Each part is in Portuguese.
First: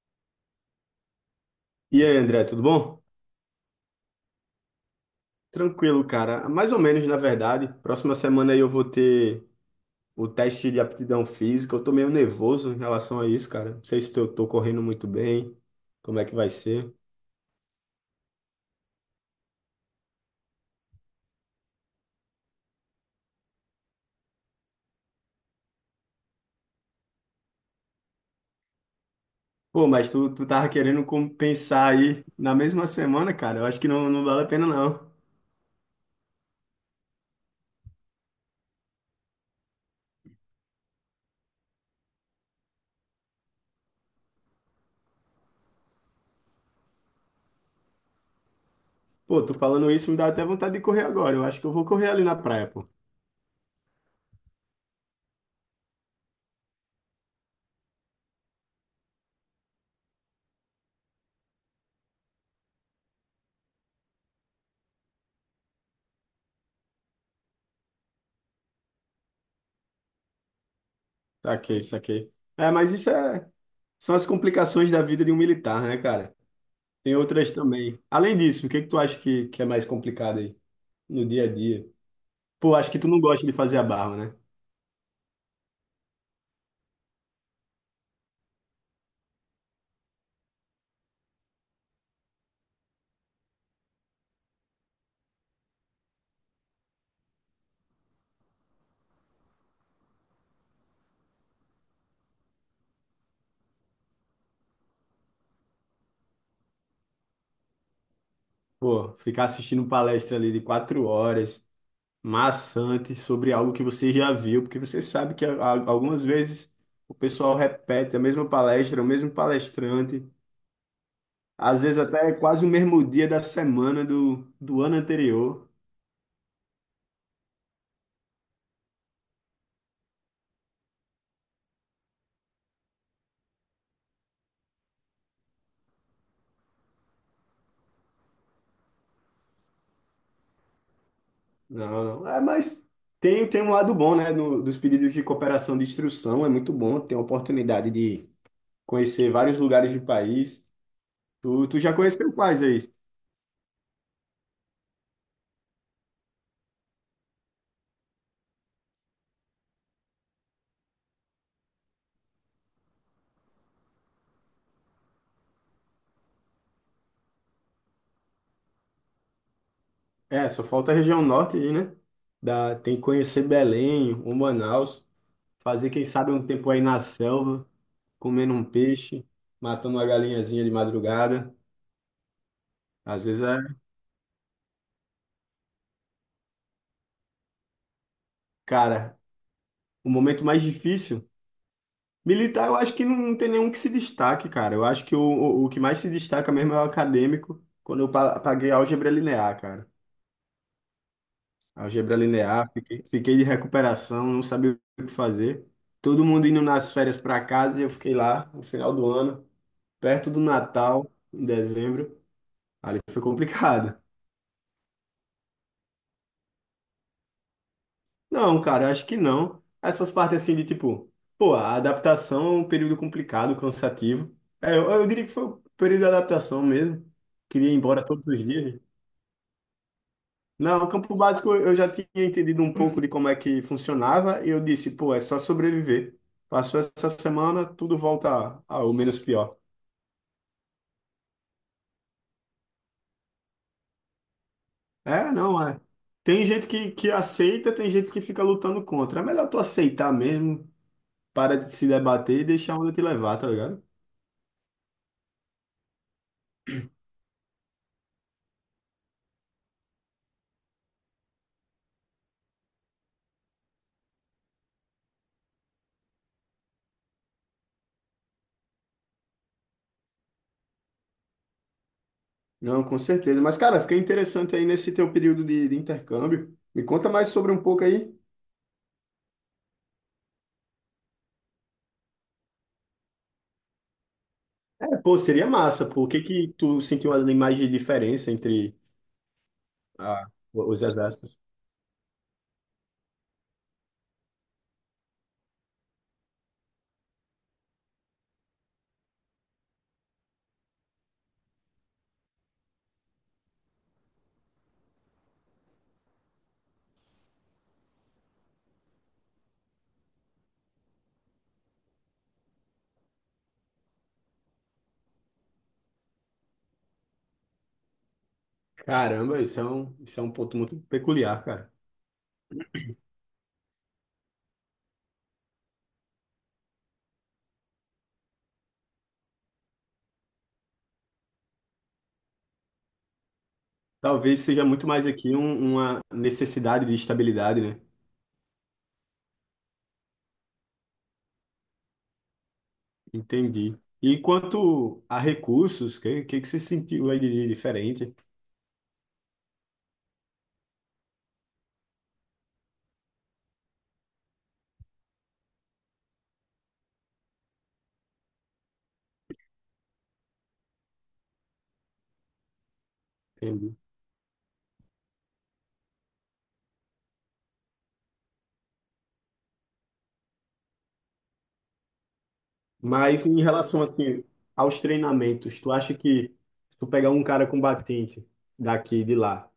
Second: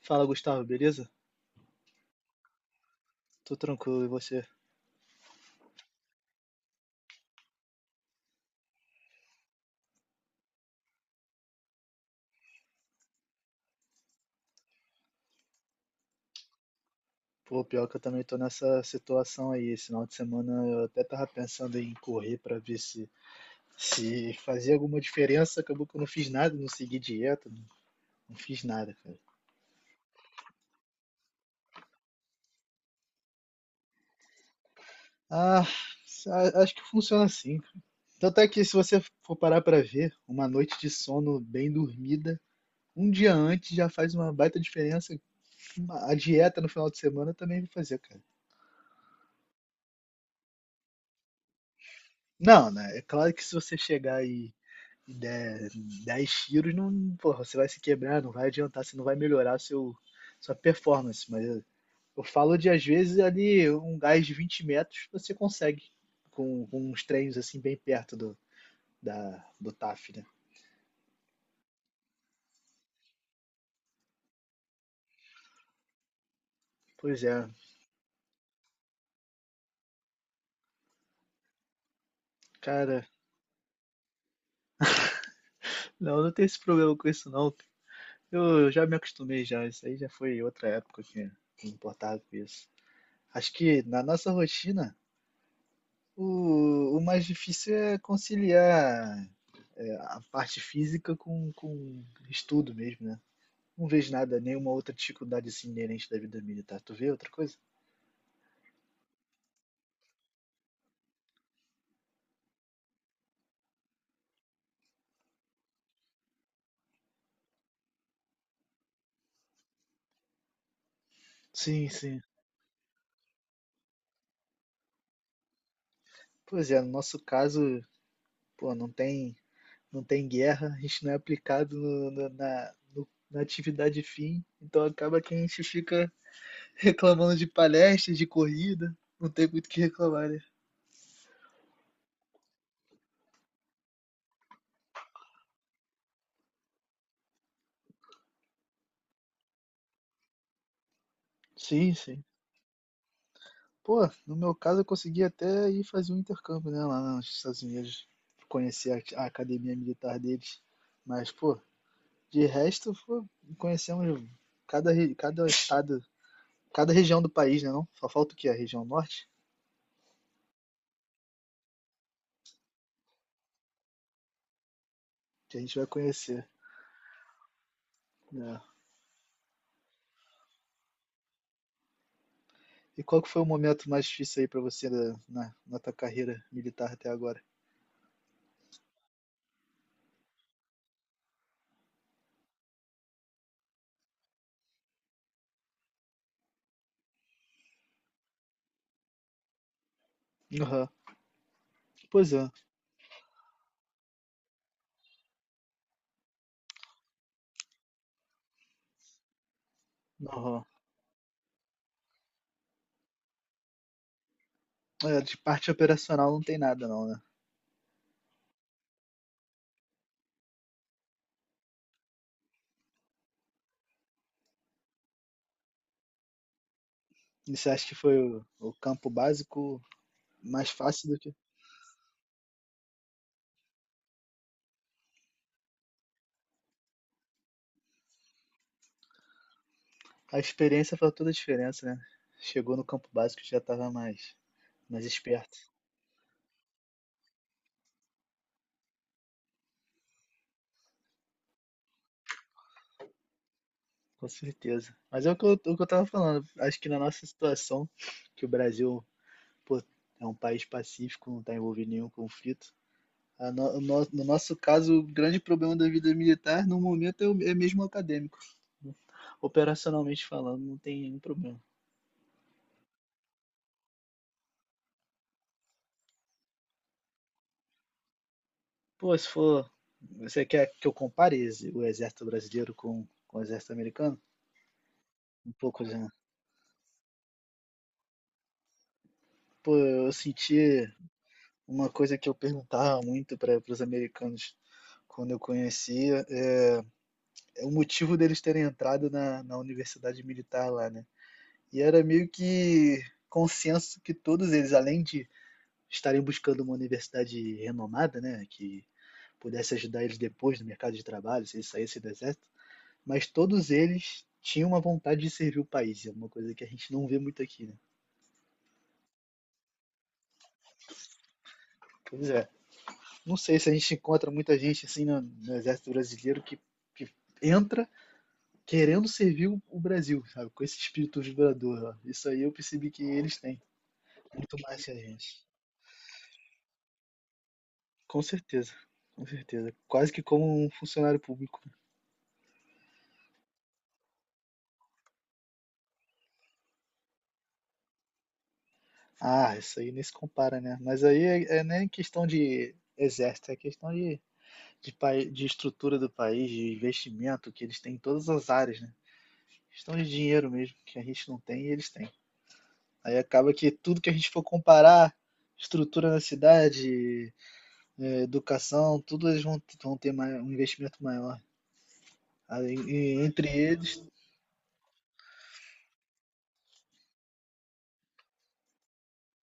Fala, Gustavo, beleza? E aí, André, tudo bom? Tô tranquilo, e você? Tranquilo, cara. Mais ou menos, na verdade. Próxima semana aí eu vou ter o teste de aptidão física. Eu tô meio nervoso em relação a isso, cara. Não sei se eu tô correndo muito bem, como é que vai ser. Pô, pior que eu também tô nessa situação aí. Esse final de semana eu até tava pensando em correr pra ver se fazia alguma diferença. Acabou que eu não fiz nada, não segui dieta, não fiz nada, cara. Pô, mas tu tava querendo compensar aí na mesma semana, cara. Eu acho que não vale a pena, não. Ah, Acho que funciona assim, cara. Tanto é que se você for parar pra ver, uma noite de sono bem dormida, um dia antes já faz uma baita diferença. A dieta no final de semana também vai fazer, cara. Pô, tô falando isso, me dá até vontade de correr agora. Eu acho que eu vou correr ali na praia, Não, pô. né? É claro que se você chegar 10 tiros, não, porra, você vai se quebrar, não vai adiantar, você não vai melhorar sua performance. Eu falo de, às vezes, ali um gás de 20 metros você consegue com uns treinos assim bem perto do TAF, né? Saquei, saquei. É, mas isso é São as complicações da vida de um militar, né, cara? Tem Pois é, outras também. Além disso, o que que tu acha que é mais complicado aí no dia a dia? Pô, acho que cara, tu não gosta de fazer a barba, né? Não tem esse problema com isso não. Eu já me acostumei já, isso aí já foi outra época que eu me importava com isso. Acho que na nossa rotina, o mais difícil é conciliar a parte física com estudo mesmo, né? Não vejo nada, nenhuma outra dificuldade assim inerente da vida militar. Tu vê outra coisa? Pô, ficar assistindo palestra ali de 4 horas, maçante, sobre algo que você já viu, porque você sabe que algumas vezes o pessoal repete a mesma palestra, o mesmo palestrante, às Sim, vezes sim. até quase o mesmo dia da semana do ano anterior. Pois é, no nosso caso, pô, não tem guerra, a gente não é aplicado na atividade fim, então acaba que a gente fica reclamando de palestras, de corrida, não tem muito o que reclamar, né? Não, não. É, mas tem um lado bom, né? No dos pedidos de cooperação de instrução, é muito bom, tem a oportunidade de conhecer vários lugares do país. Tu já Sim, sim. conheceu quais aí? Pô, no meu caso eu consegui até ir fazer um intercâmbio, né, lá nos Estados Unidos, conhecer a academia militar deles. Mas, pô, de resto, pô, conhecemos cada estado, cada região do país, né, não? Só falta o quê? A região norte, É, só falta a região norte aí, né? Dá, tem que conhecer Belém, o Manaus, que a gente vai fazer, quem sabe, um conhecer, tempo aí na selva, comendo né? um peixe, matando uma galinhazinha de madrugada. E qual Às que foi vezes o é, momento mais difícil aí pra você na tua carreira militar até agora? cara, o momento mais difícil. Militar, eu acho que não tem nenhum que se destaque, cara. Eu acho que o que mais se destaca mesmo é o acadêmico, quando eu paguei álgebra linear, cara. Aham. Algebra Pois é. linear, fiquei de recuperação, não sabia o que fazer. Todo mundo indo nas férias para casa e eu fiquei lá no final do ano, perto do Aham. Natal, em dezembro. Ali foi complicado. É, de parte operacional não tem nada não, né? Não, cara, eu acho que não. Essas partes assim de tipo, pô, a adaptação é um período complicado, cansativo. É, eu diria que foi o período de adaptação mesmo. E você Queria ir acha que embora foi todos os o dias. campo básico mais Não, o fácil campo do que básico eu já tinha entendido um pouco de como é que funcionava e eu disse, pô, é só sobreviver. Passou essa semana, tudo volta ao menos pior. a experiência faz toda a diferença, né? Chegou no campo básico já estava mais É, esperto, não, é. Tem gente que aceita, tem gente que fica lutando contra. É melhor tu aceitar mesmo, para de se debater e deixar a onda te levar, tá ligado? com certeza. Mas é o que o que eu tava falando. Acho que na nossa situação, que o Brasil, pô, é um país pacífico, não está envolvido em nenhum conflito. A no, no, No nosso caso, o grande problema da vida militar, no momento, é mesmo acadêmico. Operacionalmente falando, não tem nenhum problema. Não, com certeza. Mas, cara, fiquei interessante aí nesse teu período de intercâmbio. Me conta mais sobre um pouco aí. Pô, se for. Você quer que eu compare o exército brasileiro com o exército americano? É, pô, seria Um pouco, massa, pô. né? O que que tu sentiu ali mais de diferença entre Pô, eu ah, senti os exércitos? uma coisa que eu perguntava muito para os americanos quando eu conhecia é o motivo deles terem entrado na universidade militar lá, né? E era meio que consenso que todos eles, além de estarem buscando uma universidade renomada, né, que pudesse ajudar eles depois no mercado de trabalho, se eles saíssem do exército, mas todos eles tinham uma vontade de servir o país, é uma coisa que a gente não vê muito aqui, né? Caramba, isso é um ponto muito peculiar, cara. Pois é, não sei se a gente encontra muita gente assim no exército brasileiro que entra querendo servir o Brasil, sabe? Com esse espírito vibrador, ó. Isso aí eu percebi que eles têm. Talvez Muito seja mais muito que a mais aqui gente. um- uma necessidade de estabilidade, né? Com certeza. Com certeza. Quase que como um funcionário público. Entendi. E quanto a recursos, o que você sentiu aí de diferente? Ah, isso aí nem se compara, né? Mas aí é nem questão de exército, é questão de estrutura do país, de investimento que eles têm em todas as áreas, né? Questão de dinheiro mesmo, que a gente não tem e eles têm. Aí acaba que Entendi. tudo que a gente for comparar, estrutura na cidade, é, educação, tudo vão ter um investimento maior. Aí, e Mas em entre relação, eles, assim, aos treinamentos, tu acha que se tu pegar um cara combatente daqui e de lá,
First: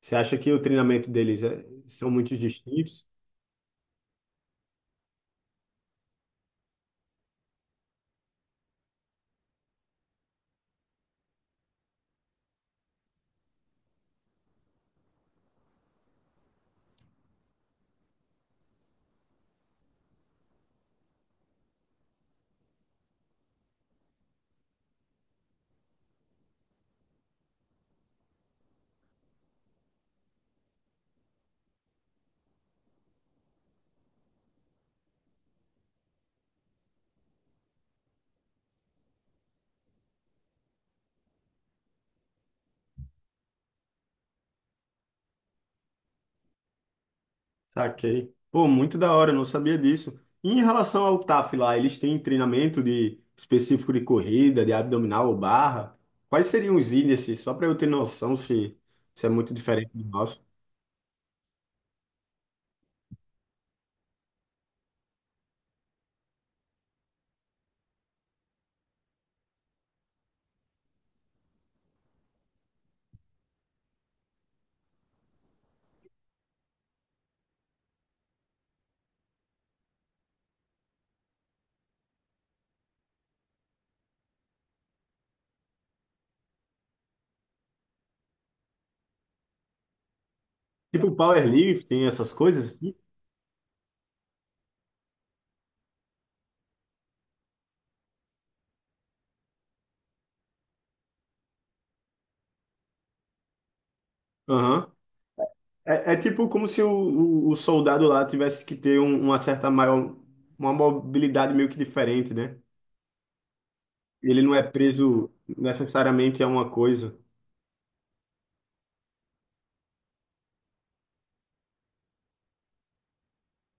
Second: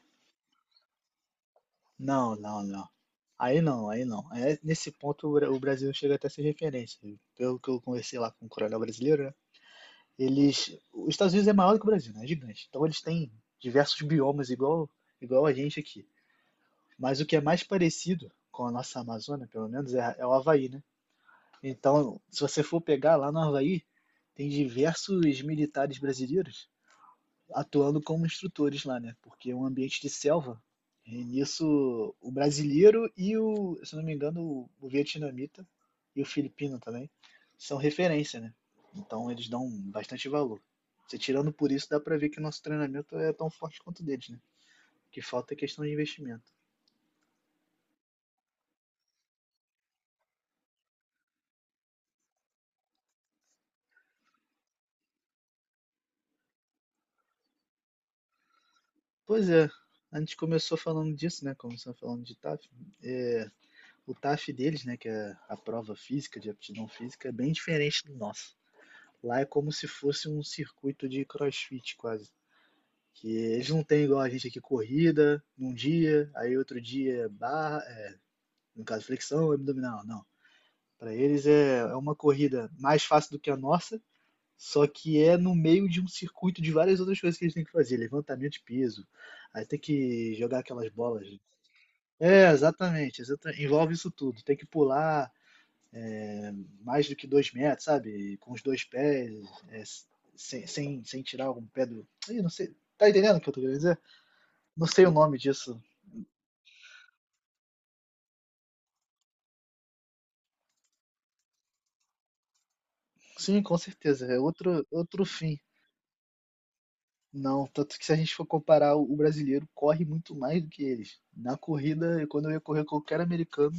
você acha que o treinamento deles é- são não, muito não, não. distintos? Aí não, aí não. É, nesse ponto o o Brasil chega até a ser referência. Pelo que eu conversei lá com o coronel brasileiro, né? Eles, os Estados Unidos é maior do que o Brasil, né? É gigante. Então eles têm diversos biomas igual a gente aqui. Mas o que é mais parecido com a nossa Amazônia, pelo menos, é o Havaí, né? Então, se você for pegar lá no Havaí, tem diversos militares brasileiros atuando como instrutores lá, né? Porque é um ambiente de selva. E nisso, o brasileiro se não me engano, o vietnamita e o filipino também são referência, né? Então eles dão bastante valor. Você tirando por isso, dá pra ver que o nosso treinamento é tão forte quanto o deles, né? O que falta é questão de investimento. Saquei. Pô, muito da hora, eu não sabia disso. E em relação ao TAF lá, eles têm treinamento de específico de corrida, de abdominal ou barra? Quais seriam os índices, só para eu ter noção se se é Pois muito é, diferente do a gente nosso? começou falando disso, né? Começamos falando de TAF. O TAF deles, né? Que é a prova física, de aptidão física, é bem diferente do nosso. Lá é como se fosse um circuito de CrossFit quase. Que eles não têm igual a gente aqui corrida num dia, aí outro dia é barra, é, no caso flexão, abdominal, não. Para eles é uma corrida mais fácil do que a nossa, só que é no meio de um circuito de várias outras coisas que eles têm que fazer, levantamento de peso, aí tem que jogar aquelas Tipo bolas. powerlifting, essas É, coisas assim? exatamente, envolve isso tudo. Tem que pular mais do que dois metros, sabe? Com os dois pés, é, sem tirar algum pé do. Ih, não sei. Tá entendendo o que eu tô querendo dizer? Não Aham. sei o nome disso. É, é tipo como se o soldado lá tivesse que ter um- uma certa maior, uma mobilidade meio que diferente, né? Sim, com certeza. É Ele não é outro, outro preso fim. necessariamente a uma coisa. Não, tanto que se a gente for comparar, o brasileiro corre muito mais do que eles. Na corrida, quando eu ia correr com qualquer americano,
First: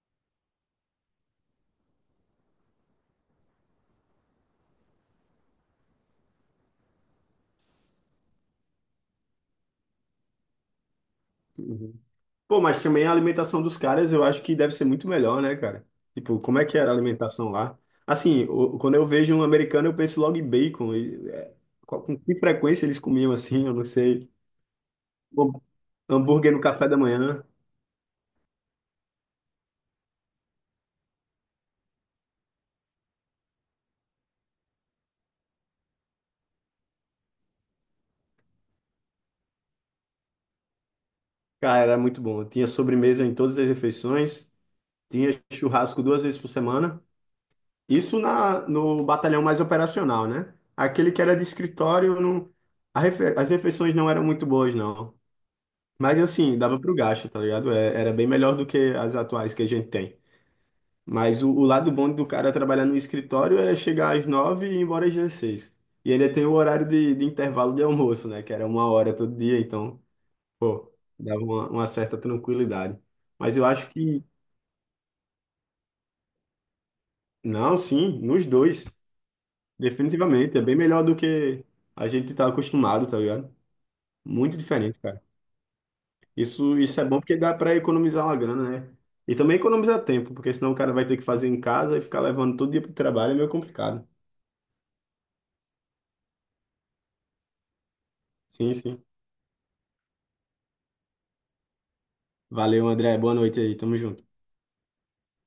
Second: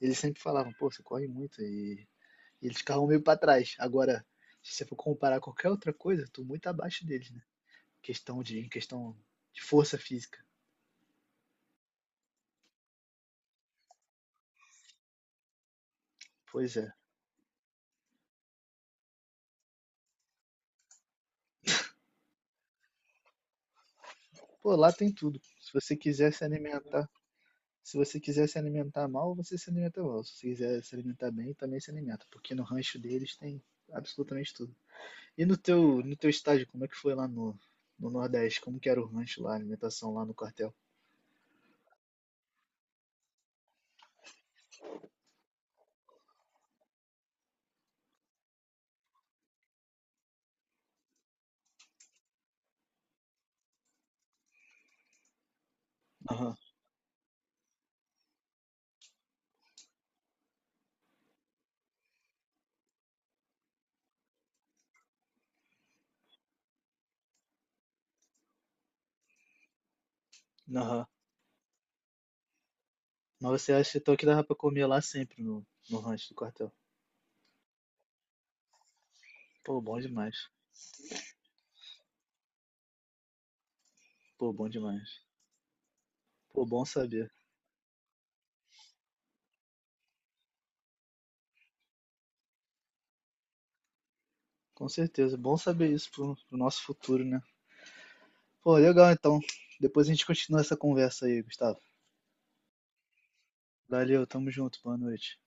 eles sempre falavam, pô, você corre muito. E eles ficavam meio pra trás. Agora, se você for comparar qualquer outra coisa, eu tô muito abaixo deles, né? Em questão de força física. Uhum. Pô, mas também a alimentação dos caras eu acho que deve ser muito melhor, né, cara? Tipo, como é Pois que era é. a alimentação lá? Assim, o- quando eu vejo um americano, eu penso logo em bacon. E, é, qual- com que frequência eles comiam assim? Eu não sei. Pô, lá tem tudo. Hum, Se você quiser se hambúrguer no café da alimentar, manhã. se você quiser se alimentar mal, você se alimenta mal. Se você quiser se alimentar bem, também se alimenta, porque no rancho deles tem absolutamente tudo. E no teu estágio, como é que foi lá no, no Nordeste? Como que era o rancho lá, a alimentação lá no quartel? Cara, era muito bom. Tinha sobremesa em todas as refeições. Tinha churrasco 2 vezes por semana. Isso na, no batalhão mais operacional, né? Aquele que era de escritório, não, a refe- as refeições não eram muito boas, não. Mas Aham, assim, dava pro gasto, tá ligado? É- era bem melhor do que as atuais que a gente tem. Mas o lado bom do cara trabalhar no escritório é chegar às nove e ir embora às 16. E ainda tem o horário de intervalo de almoço, né? Que era 1 hora todo dia, então, pô, aham. dava uma certa tranquilidade. Mas Mas eu você acho acha então que, que dava pra comer lá sempre no rancho do quartel? não, sim, nos dois, Pô, bom demais. definitivamente. É bem melhor do que a gente tá acostumado, tá ligado? Pô, Muito bom diferente, demais. cara. Pô, Isso, bom isso é bom saber. porque dá para economizar uma grana, né? E também economizar tempo, porque senão o cara vai ter que fazer em casa e ficar levando todo dia para o trabalho é meio complicado. Com certeza, bom saber isso pro nosso futuro, né? Sim, Pô, sim. legal então. Depois a gente continua essa conversa aí, Gustavo. Valeu, André. Boa noite aí. Tamo Valeu, junto. tamo junto, boa noite.